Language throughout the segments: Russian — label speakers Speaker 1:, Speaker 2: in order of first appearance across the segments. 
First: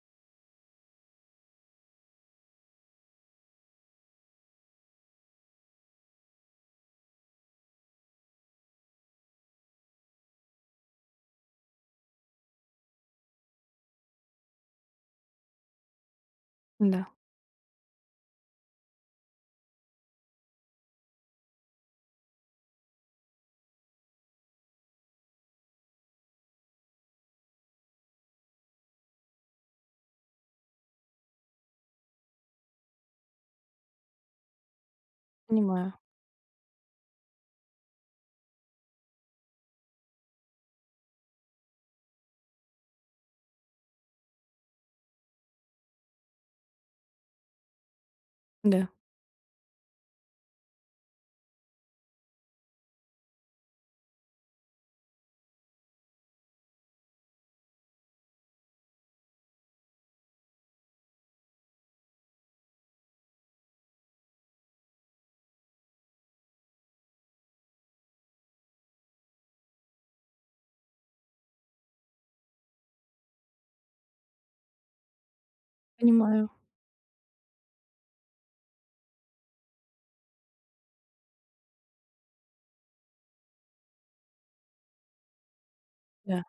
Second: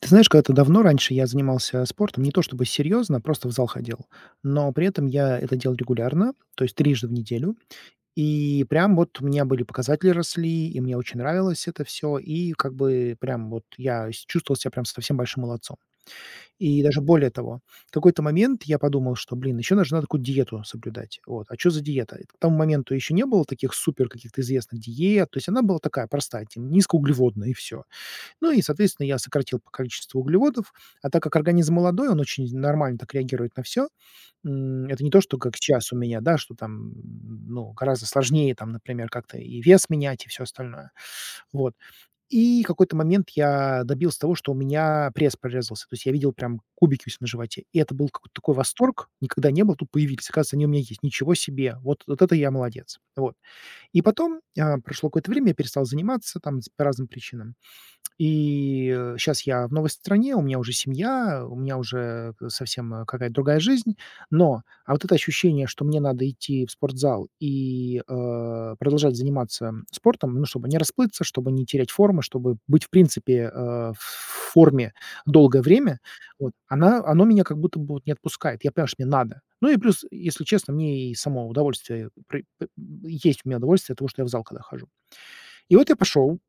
Speaker 1: Ты знаешь, когда-то давно раньше я занимался спортом, не то чтобы серьезно, просто в зал ходил, но при этом я это делал регулярно, то есть трижды в неделю. И прям вот у меня были показатели росли, и мне очень нравилось это все, и как бы прям чувствовал себя прям совсем большим молодцом. И даже
Speaker 2: Да,
Speaker 1: более того, в какой-то момент я подумал, что, блин, еще даже надо такую диету соблюдать. Вот. А что за диета? К тому моменту еще не было таких супер каких-то известных диет, то есть она была такая простая, типа, низкоуглеводная, и все. Ну и, соответственно, я сократил по количеству углеводов. А так как организм молодой, он очень нормально так реагирует на все. Это не то, что как сейчас
Speaker 2: понимаю.
Speaker 1: у меня, да, что там, ну, гораздо сложнее там, например, как-то и вес менять, и все остальное. Вот. И какой-то момент я добился того, что у меня пресс прорезался. То есть я видел прям кубики у себя на животе. И это был какой-то такой
Speaker 2: Да,
Speaker 1: восторг, никогда не был, тут появились. Оказывается, они у меня есть. Ничего себе! Вот это я молодец. Вот. И потом, прошло какое-то время, я перестал заниматься там с по разным причинам. И сейчас я в новой стране, у меня уже семья, у меня уже совсем, какая-то другая жизнь. Но, а вот это ощущение, что мне надо идти в спортзал и, продолжать заниматься, спортом, ну, чтобы не расплыться, чтобы не терять формы, чтобы быть, в принципе, в форме долгое время,
Speaker 2: понимаю.
Speaker 1: вот, она оно меня как будто бы вот не отпускает. Я понимаю, что мне надо. Ну и плюс, если честно, мне и само удовольствие при п есть у меня удовольствие от того, что я в зал когда хожу. И вот я пошел,
Speaker 2: Да.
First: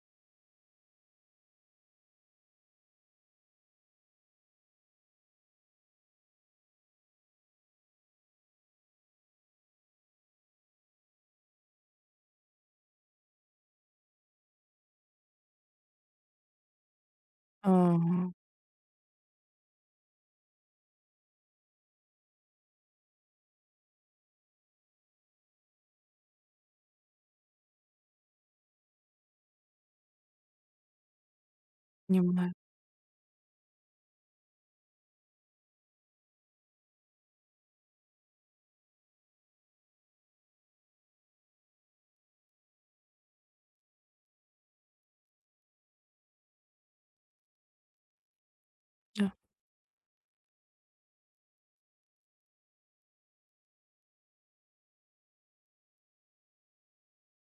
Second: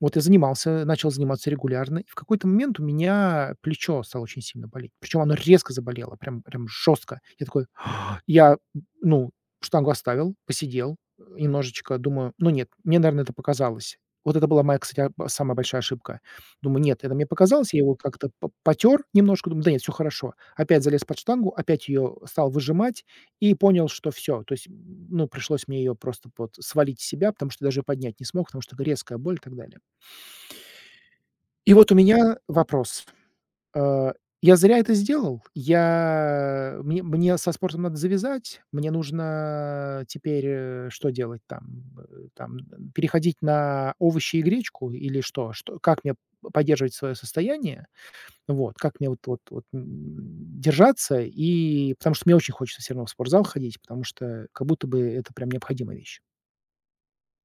Speaker 1: вот я занимался, начал заниматься регулярно, и в какой-то момент у меня плечо стало очень сильно болеть. Причем оно резко заболело, прям жестко. Я такой «А». Я, ну, штангу оставил, посидел, немножечко, думаю: "Ну нет, мне, наверное это показалось". Вот это была моя, кстати, самая большая ошибка. Думаю: "Нет, это мне показалось". Я его как-то
Speaker 2: Ага,
Speaker 1: по потер немножко, думаю: "Да нет, все хорошо". Опять залез под штангу, опять ее стал выжимать и понял, что все. То есть, ну, пришлось мне ее просто вот свалить с себя, потому что даже поднять не смог, потому что резкая боль и так далее. И вот у меня
Speaker 2: понимаю.
Speaker 1: вопрос. Э, я зря это сделал? Я мне мне со спортом надо завязать? Мне нужно теперь, что делать там? Э, переходить на овощи и гречку или что? Как мне поддерживать свое состояние? Вот, как мне
Speaker 2: Да.
Speaker 1: держаться? И потому что мне очень хочется все равно в спортзал ходить, потому что как будто бы это прям необходимая вещь.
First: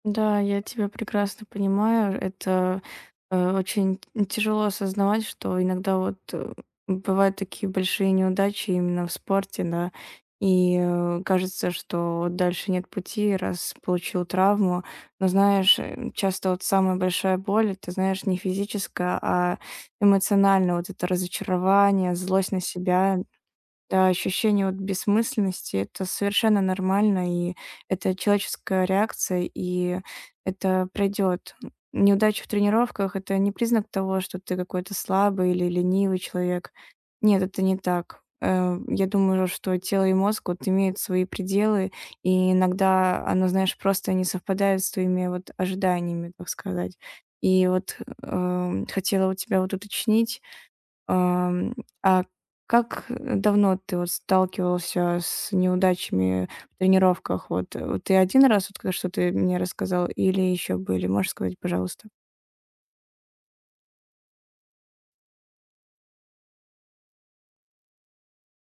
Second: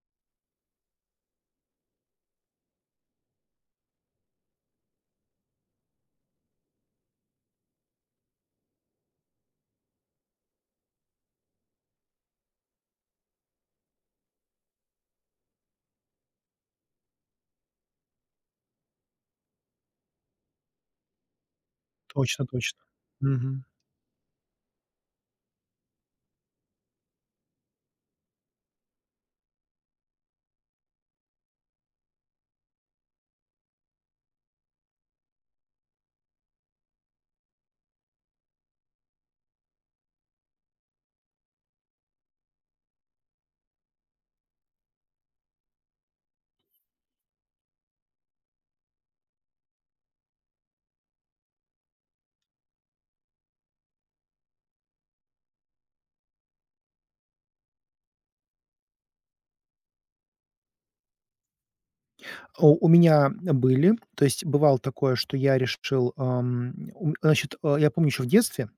Speaker 2: Да, я тебя прекрасно понимаю. Это, очень т тяжело осознавать, что иногда вот, бывают такие большие неудачи именно в спорте, да. И, кажется, что вот дальше нет пути, раз получил травму. Но знаешь, часто вот самая большая боль - это, знаешь, не физическая, а эмоциональная. Вот это разочарование,
Speaker 1: Точно,
Speaker 2: злость на
Speaker 1: точно.
Speaker 2: себя.
Speaker 1: Мгм.
Speaker 2: Да, ощущение вот бессмысленности - это совершенно нормально, и это человеческая реакция, и это пройдет. Неудача в тренировках - это не признак того, что ты какой-то слабый или ленивый человек. Нет, это не так. Я думаю, что тело и мозг вот имеют свои пределы, и иногда оно, знаешь, просто не совпадает с твоими вот ожиданиями, так сказать. И вот, хотела у тебя вот уточнить, Ам, а как давно ты вот сталкивался с неудачами в тренировках? Вот, ты один раз, вот, что ты мне рассказал, или еще были? Можешь сказать, пожалуйста?
Speaker 1: У меня были. То есть бывало такое, что я решил, ам, у значит, э, я помню еще в детстве,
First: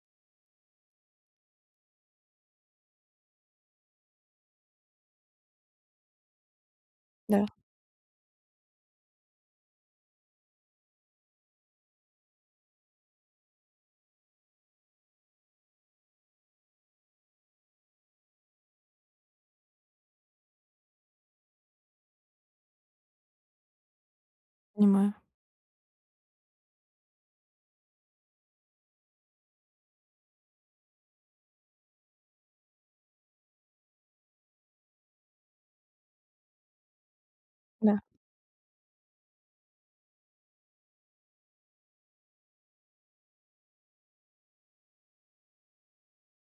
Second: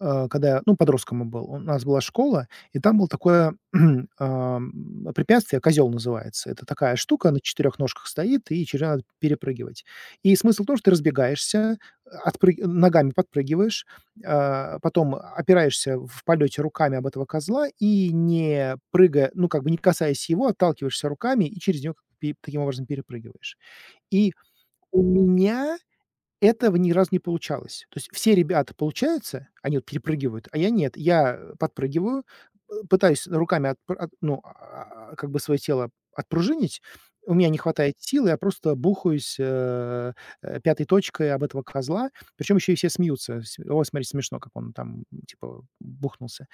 Speaker 1: когда, я, ну, подростком я был, у нас была школа, и там было такое, препятствие, козел называется. Это такая штука, на
Speaker 2: Да,
Speaker 1: четырех ножках стоит, и через неё надо перепрыгивать. И смысл в том, что ты разбегаешься, отпрыг ногами подпрыгиваешь, потом опираешься в полете руками об этого козла и, не прыгая, ну, как бы не касаясь его, отталкиваешься руками и через него как бы пе таким образом перепрыгиваешь. И у
Speaker 2: понимаю.
Speaker 1: меня этого ни разу не получалось. То есть все ребята получаются, они вот перепрыгивают, а я нет. Я подпрыгиваю, э, пытаюсь руками отпр от ну, а, как бы свое тело отпружинить. У меня не хватает
Speaker 2: Да.
Speaker 1: силы, я просто бухаюсь, пятой точкой об этого козла. Причем еще и все смеются. С "Ой, смотри, смешно, как он там, типа, бухнулся".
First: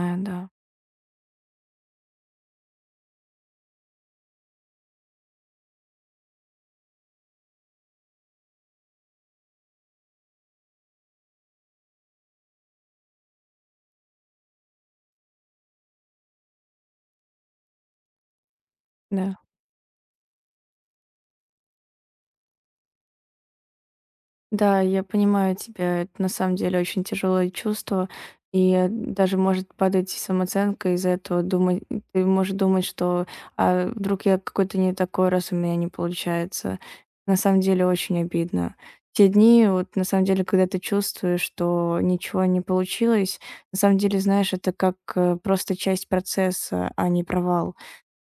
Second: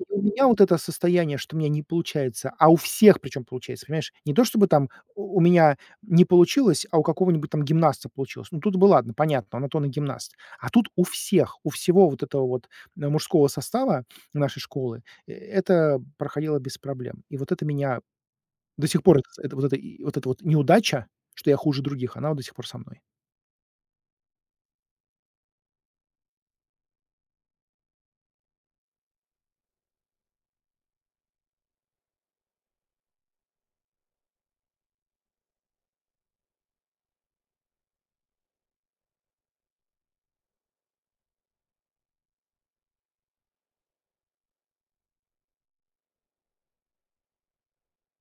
Speaker 1: И у меня
Speaker 2: да,
Speaker 1: вот это состояние, что у меня не получается, а у всех причем получается, понимаешь? Не то чтобы там у меня не получилось, а у какого-нибудь там гимнаста получилось. Ну, тут бы ладно, понятно, он на то он и гимнаст. А тут у всех, у всего вот этого вот, мужского состава нашей школы, это проходило без проблем. И вот это меня до сих пор, это
Speaker 2: да.
Speaker 1: это вот это и вот эта вот неудача, что я хуже других, она вот до сих пор со мной.
Speaker 2: Да, я понимаю тебя. Это на самом деле очень тяжелое чувство. И даже может падать самооценка из-за этого. Думать, ты можешь думать, что вдруг я какой-то не такой, раз у меня не получается. На самом деле очень обидно. Те дни, вот на самом деле, когда ты чувствуешь, что ничего не получилось, на самом деле, знаешь, это как просто часть процесса, а не провал.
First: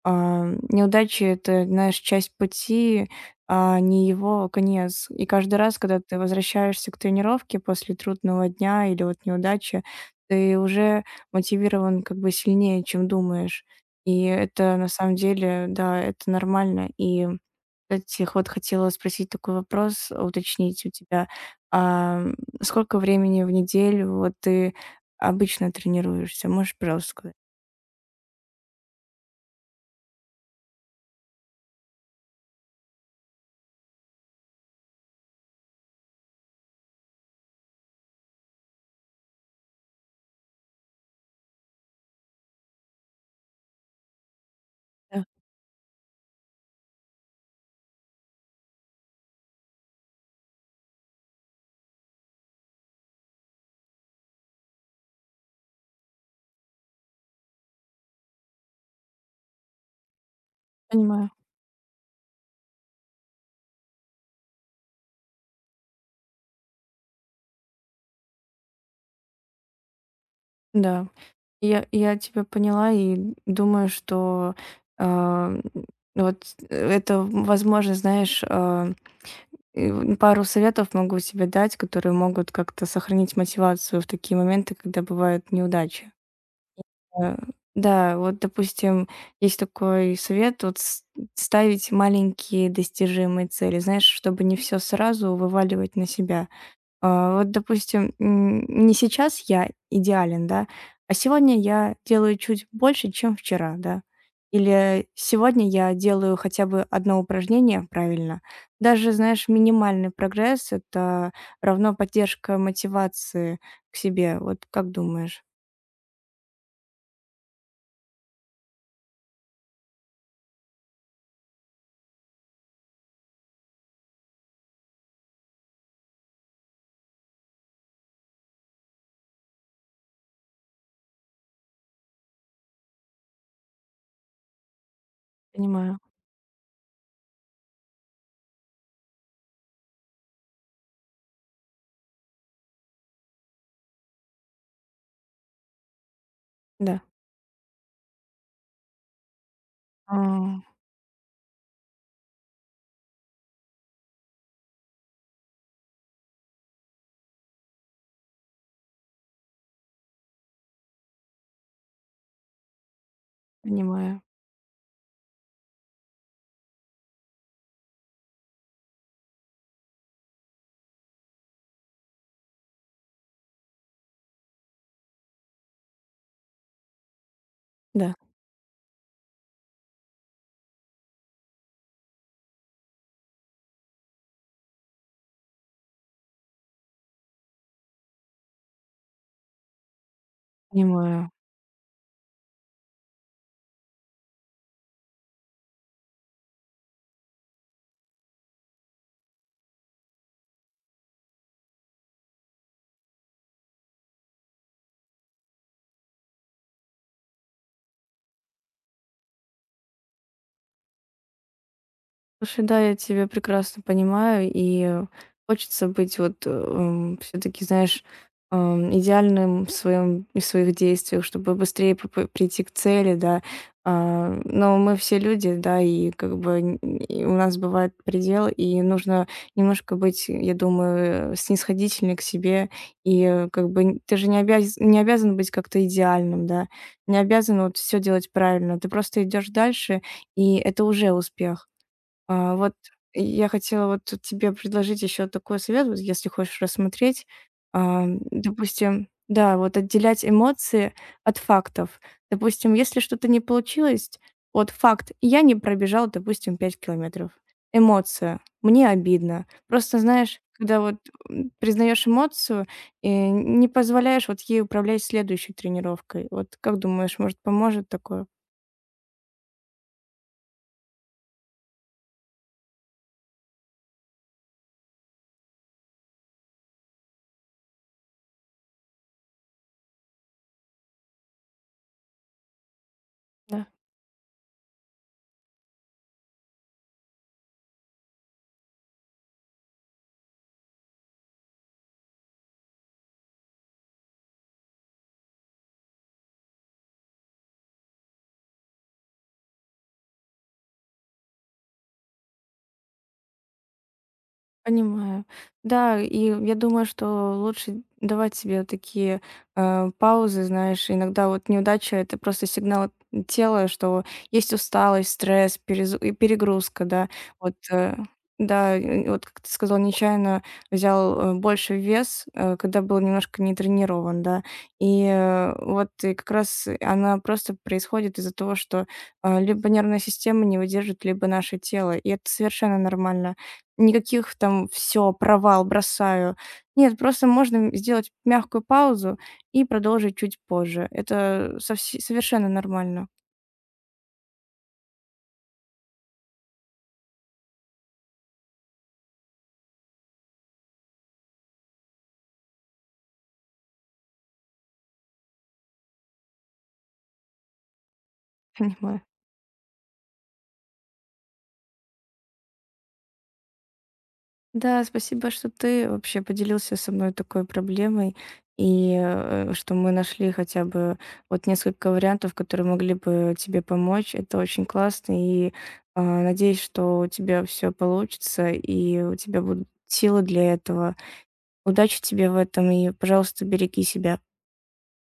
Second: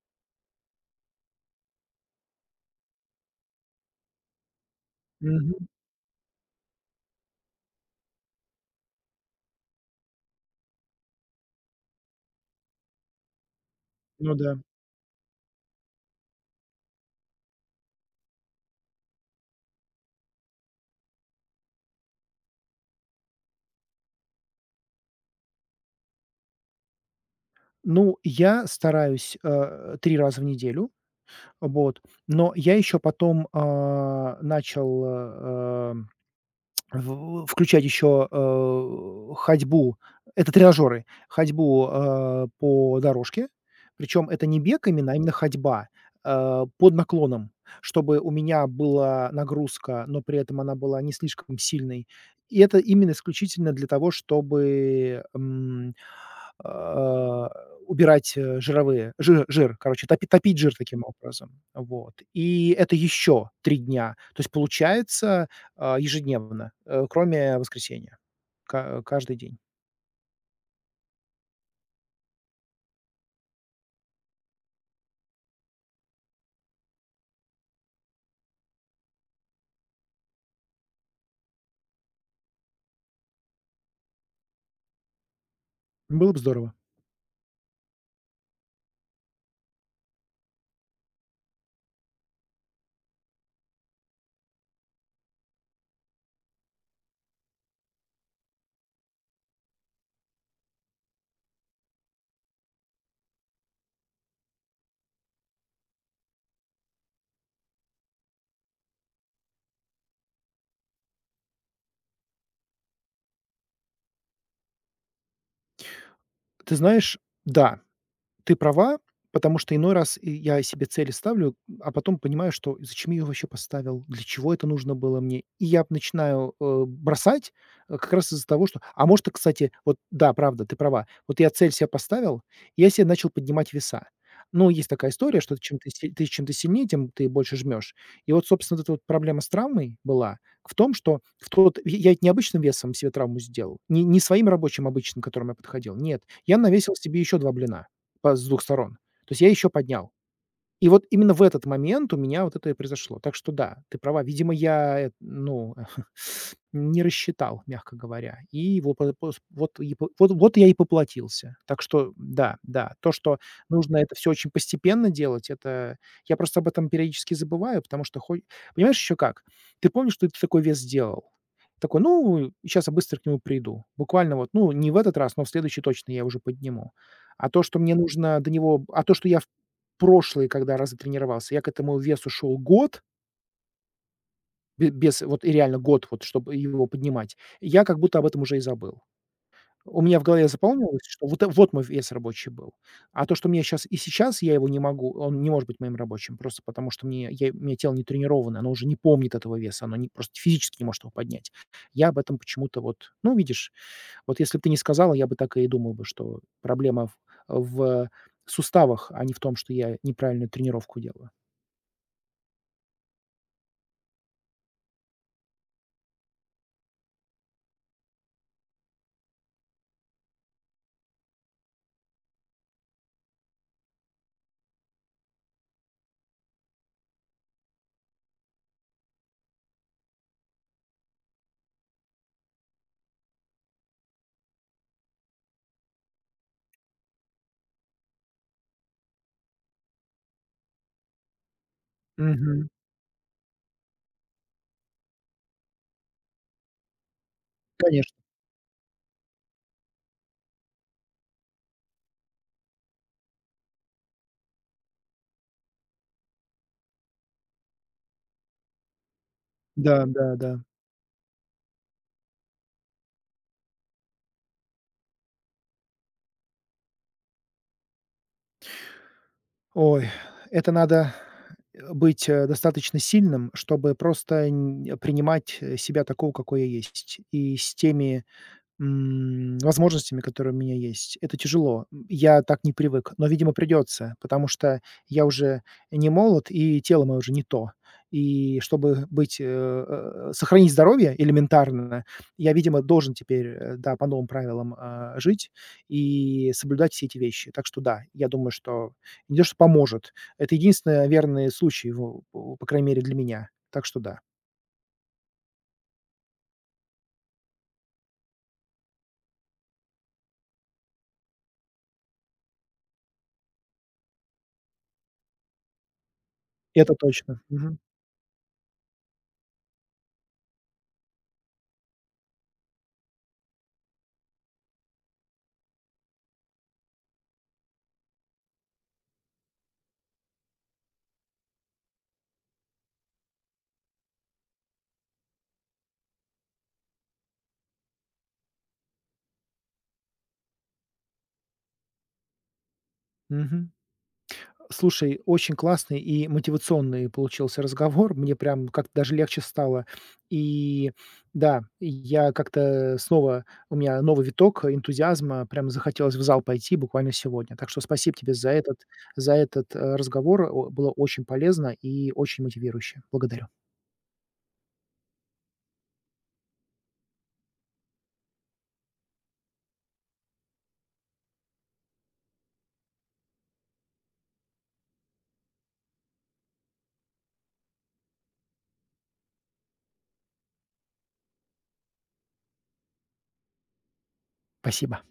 Speaker 2: Неудачи — это, знаешь, часть пути, а не его конец. И каждый
Speaker 1: Мгм.
Speaker 2: раз, когда ты возвращаешься к тренировке после трудного дня или вот неудачи, ты уже мотивирован как бы сильнее, чем думаешь. И
Speaker 1: Ну да.
Speaker 2: это на самом деле, да, это нормально. И, кстати, вот хотела спросить такой вопрос, уточнить у тебя. А, м, Сколько времени в неделю вот ты обычно тренируешься? Можешь, пожалуйста, сказать?
Speaker 1: Ну, я стараюсь, 3 раза в неделю. Вот. Но я еще потом, начал, э, эм, в включать еще, ходьбу, это тренажеры, ходьбу, по дорожке. Причем это не бег именно, а
Speaker 2: Да,
Speaker 1: именно ходьба, под наклоном, чтобы у меня была нагрузка, но при этом она была не слишком сильной. И это именно исключительно для того, чтобы, э, убирать, жир, короче, топить жир таким
Speaker 2: понимаю.
Speaker 1: образом. Вот. И это еще 3 дня. То есть получается ежедневно, кроме воскресенья. Ка Каждый день.
Speaker 2: Да. Я тебя поняла и думаю, что, а, вот это, возможно, знаешь, и в пару советов могу тебе дать, которые могут как-то сохранить мотивацию в такие моменты, когда бывают неудачи.
Speaker 1: Было бы здорово.
Speaker 2: Э, да, вот, допустим, есть такой совет, вот с ставить маленькие достижимые цели, знаешь, чтобы не все сразу вываливать на себя. Допустим, не сейчас я идеален, да, а сегодня я делаю чуть больше, чем вчера, да. Или сегодня я делаю хотя бы одно упражнение правильно. Даже, знаешь, минимальный прогресс — это равно поддержка мотивации к себе. Вот как думаешь?
Speaker 1: Ты знаешь, да, ты права, потому что иной раз и я себе цели ставлю, а потом понимаю, что зачем я ее вообще поставил, для чего это нужно было мне. И я начинаю, бросать, как раз из-за того, что а может, и, кстати, вот да, правда, ты права. Вот я цель себе поставил, и я себе начал поднимать веса. Ну, есть такая история, что чем ты
Speaker 2: Понимаю.
Speaker 1: си ты чем ты сильнее, тем ты больше жмешь. И вот, собственно, вот эта вот проблема с травмой была в том, что в тот я ведь необычным весом себе травму сделал, не своим рабочим обычным, к которому я подходил, нет. Я навесил
Speaker 2: Да.
Speaker 1: себе еще 2 блина. По с двух сторон. То есть я еще поднял.
Speaker 2: А,
Speaker 1: И вот именно в этот момент у меня вот это и произошло. Так что да, ты права. Видимо, я, ну, не рассчитал, мягко говоря. И во по пос вот и по вот вот Я и поплатился. Так что да, да, то, что нужно это
Speaker 2: Понимаю.
Speaker 1: все очень постепенно делать, это я просто об этом периодически забываю, потому что хо понимаешь, еще как? Ты помнишь, что ты такой вес сделал? Такой: "Ну, сейчас я быстро к нему приду". Буквально вот, ну, не в этот раз, но в следующий точно я уже подниму. А то, что мне
Speaker 2: Да.
Speaker 1: нужно до него А то, что я прошлый, когда раз тренировался, я к этому весу шел год, бе без вот и реально год, вот чтобы его поднимать, я как будто об этом уже и забыл. У меня в голове заполнилось, что
Speaker 2: Понимаю.
Speaker 1: вот мой вес рабочий был. А то, что мне сейчас и сейчас я его не могу, он не может быть моим рабочим, просто потому что мне я у меня тело не тренировано, оно уже не помнит этого веса, оно не просто физически не может его поднять. Я об этом почему-то вот ну, видишь, вот если бы ты не сказала, я бы так и думал бы, что проблема в суставах, а не в том, что я неправильную тренировку делаю.
Speaker 2: Слушай, да, я тебя прекрасно понимаю, и хочется быть вот все-таки, знаешь, идеальным в своем и в своих действиях, чтобы быстрее прийти к цели, да. Но мы все люди, да, и как бы и у нас бывает предел, и нужно немножко быть, я думаю, снисходительнее к себе, и ты же не обязан быть как-то идеальным, да, не обязан вот все делать правильно, ты просто идешь дальше, и это уже успех.
Speaker 1: Мгм.
Speaker 2: Вот я хотела вот тут тебе предложить еще такой совет, вот если хочешь рассмотреть. А,
Speaker 1: Конечно.
Speaker 2: допустим, да, вот отделять эмоции от фактов. Допустим, если что-то не получилось, вот факт, я не пробежал, допустим, 5 километров. Эмоция, мне обидно. Просто
Speaker 1: Да, да,
Speaker 2: знаешь,
Speaker 1: да.
Speaker 2: когда вот признаешь эмоцию и не позволяешь вот ей управлять следующей тренировкой. Вот как думаешь, может, поможет такое?
Speaker 1: Ой, это надо, быть, достаточно сильным, чтобы просто нь принимать, себя такого, какой я есть, и с теми возможностями, которые у меня есть. Это тяжело. Я так не привык, но, видимо, придется, потому что я уже не молод, и тело мое уже не то. И чтобы быть, сохранить здоровье элементарно, я, видимо, должен теперь, да, по новым правилам, жить и соблюдать все эти вещи. Так что да, я думаю, что не то что поможет, это единственный верный случай, во по крайней мере, для меня. Так что да,
Speaker 2: Понимаю. Да, и я думаю, что лучше давать себе вот такие, паузы, знаешь. Иногда вот неудача - это просто сигнал от тела, что есть усталость, стресс, перез и перегрузка,
Speaker 1: это
Speaker 2: да.
Speaker 1: точно.
Speaker 2: Вот,
Speaker 1: Мгм.
Speaker 2: вот как ты сказал, нечаянно взял, больше вес, когда был немножко не тренирован, да. Вот и как раз она просто происходит из-за того, что, либо нервная система не выдержит, либо наше тело, и это совершенно нормально. Никаких там: "все провал, бросаю". Нет, просто можно сделать мягкую паузу и продолжить чуть позже. Это совсе совершенно нормально.
Speaker 1: Мгм. Слушай, очень классный и мотивационный получился разговор. Мне прям как-то даже легче стало. И да, я как-то снова у меня новый виток энтузиазма, прям захотелось в зал пойти буквально сегодня. Так что спасибо тебе за этот
Speaker 2: Понимаю.
Speaker 1: разговор. О, было очень полезно и очень мотивирующе. Благодарю.
Speaker 2: Да, спасибо, что ты вообще поделился со мной такой проблемой и, что мы нашли хотя бы вот несколько вариантов, которые могли бы тебе помочь. Это очень классно, и, надеюсь, что у тебя все получится и у тебя будут силы для этого. Удачи тебе в этом и, пожалуйста, береги себя.
Speaker 1: Спасибо.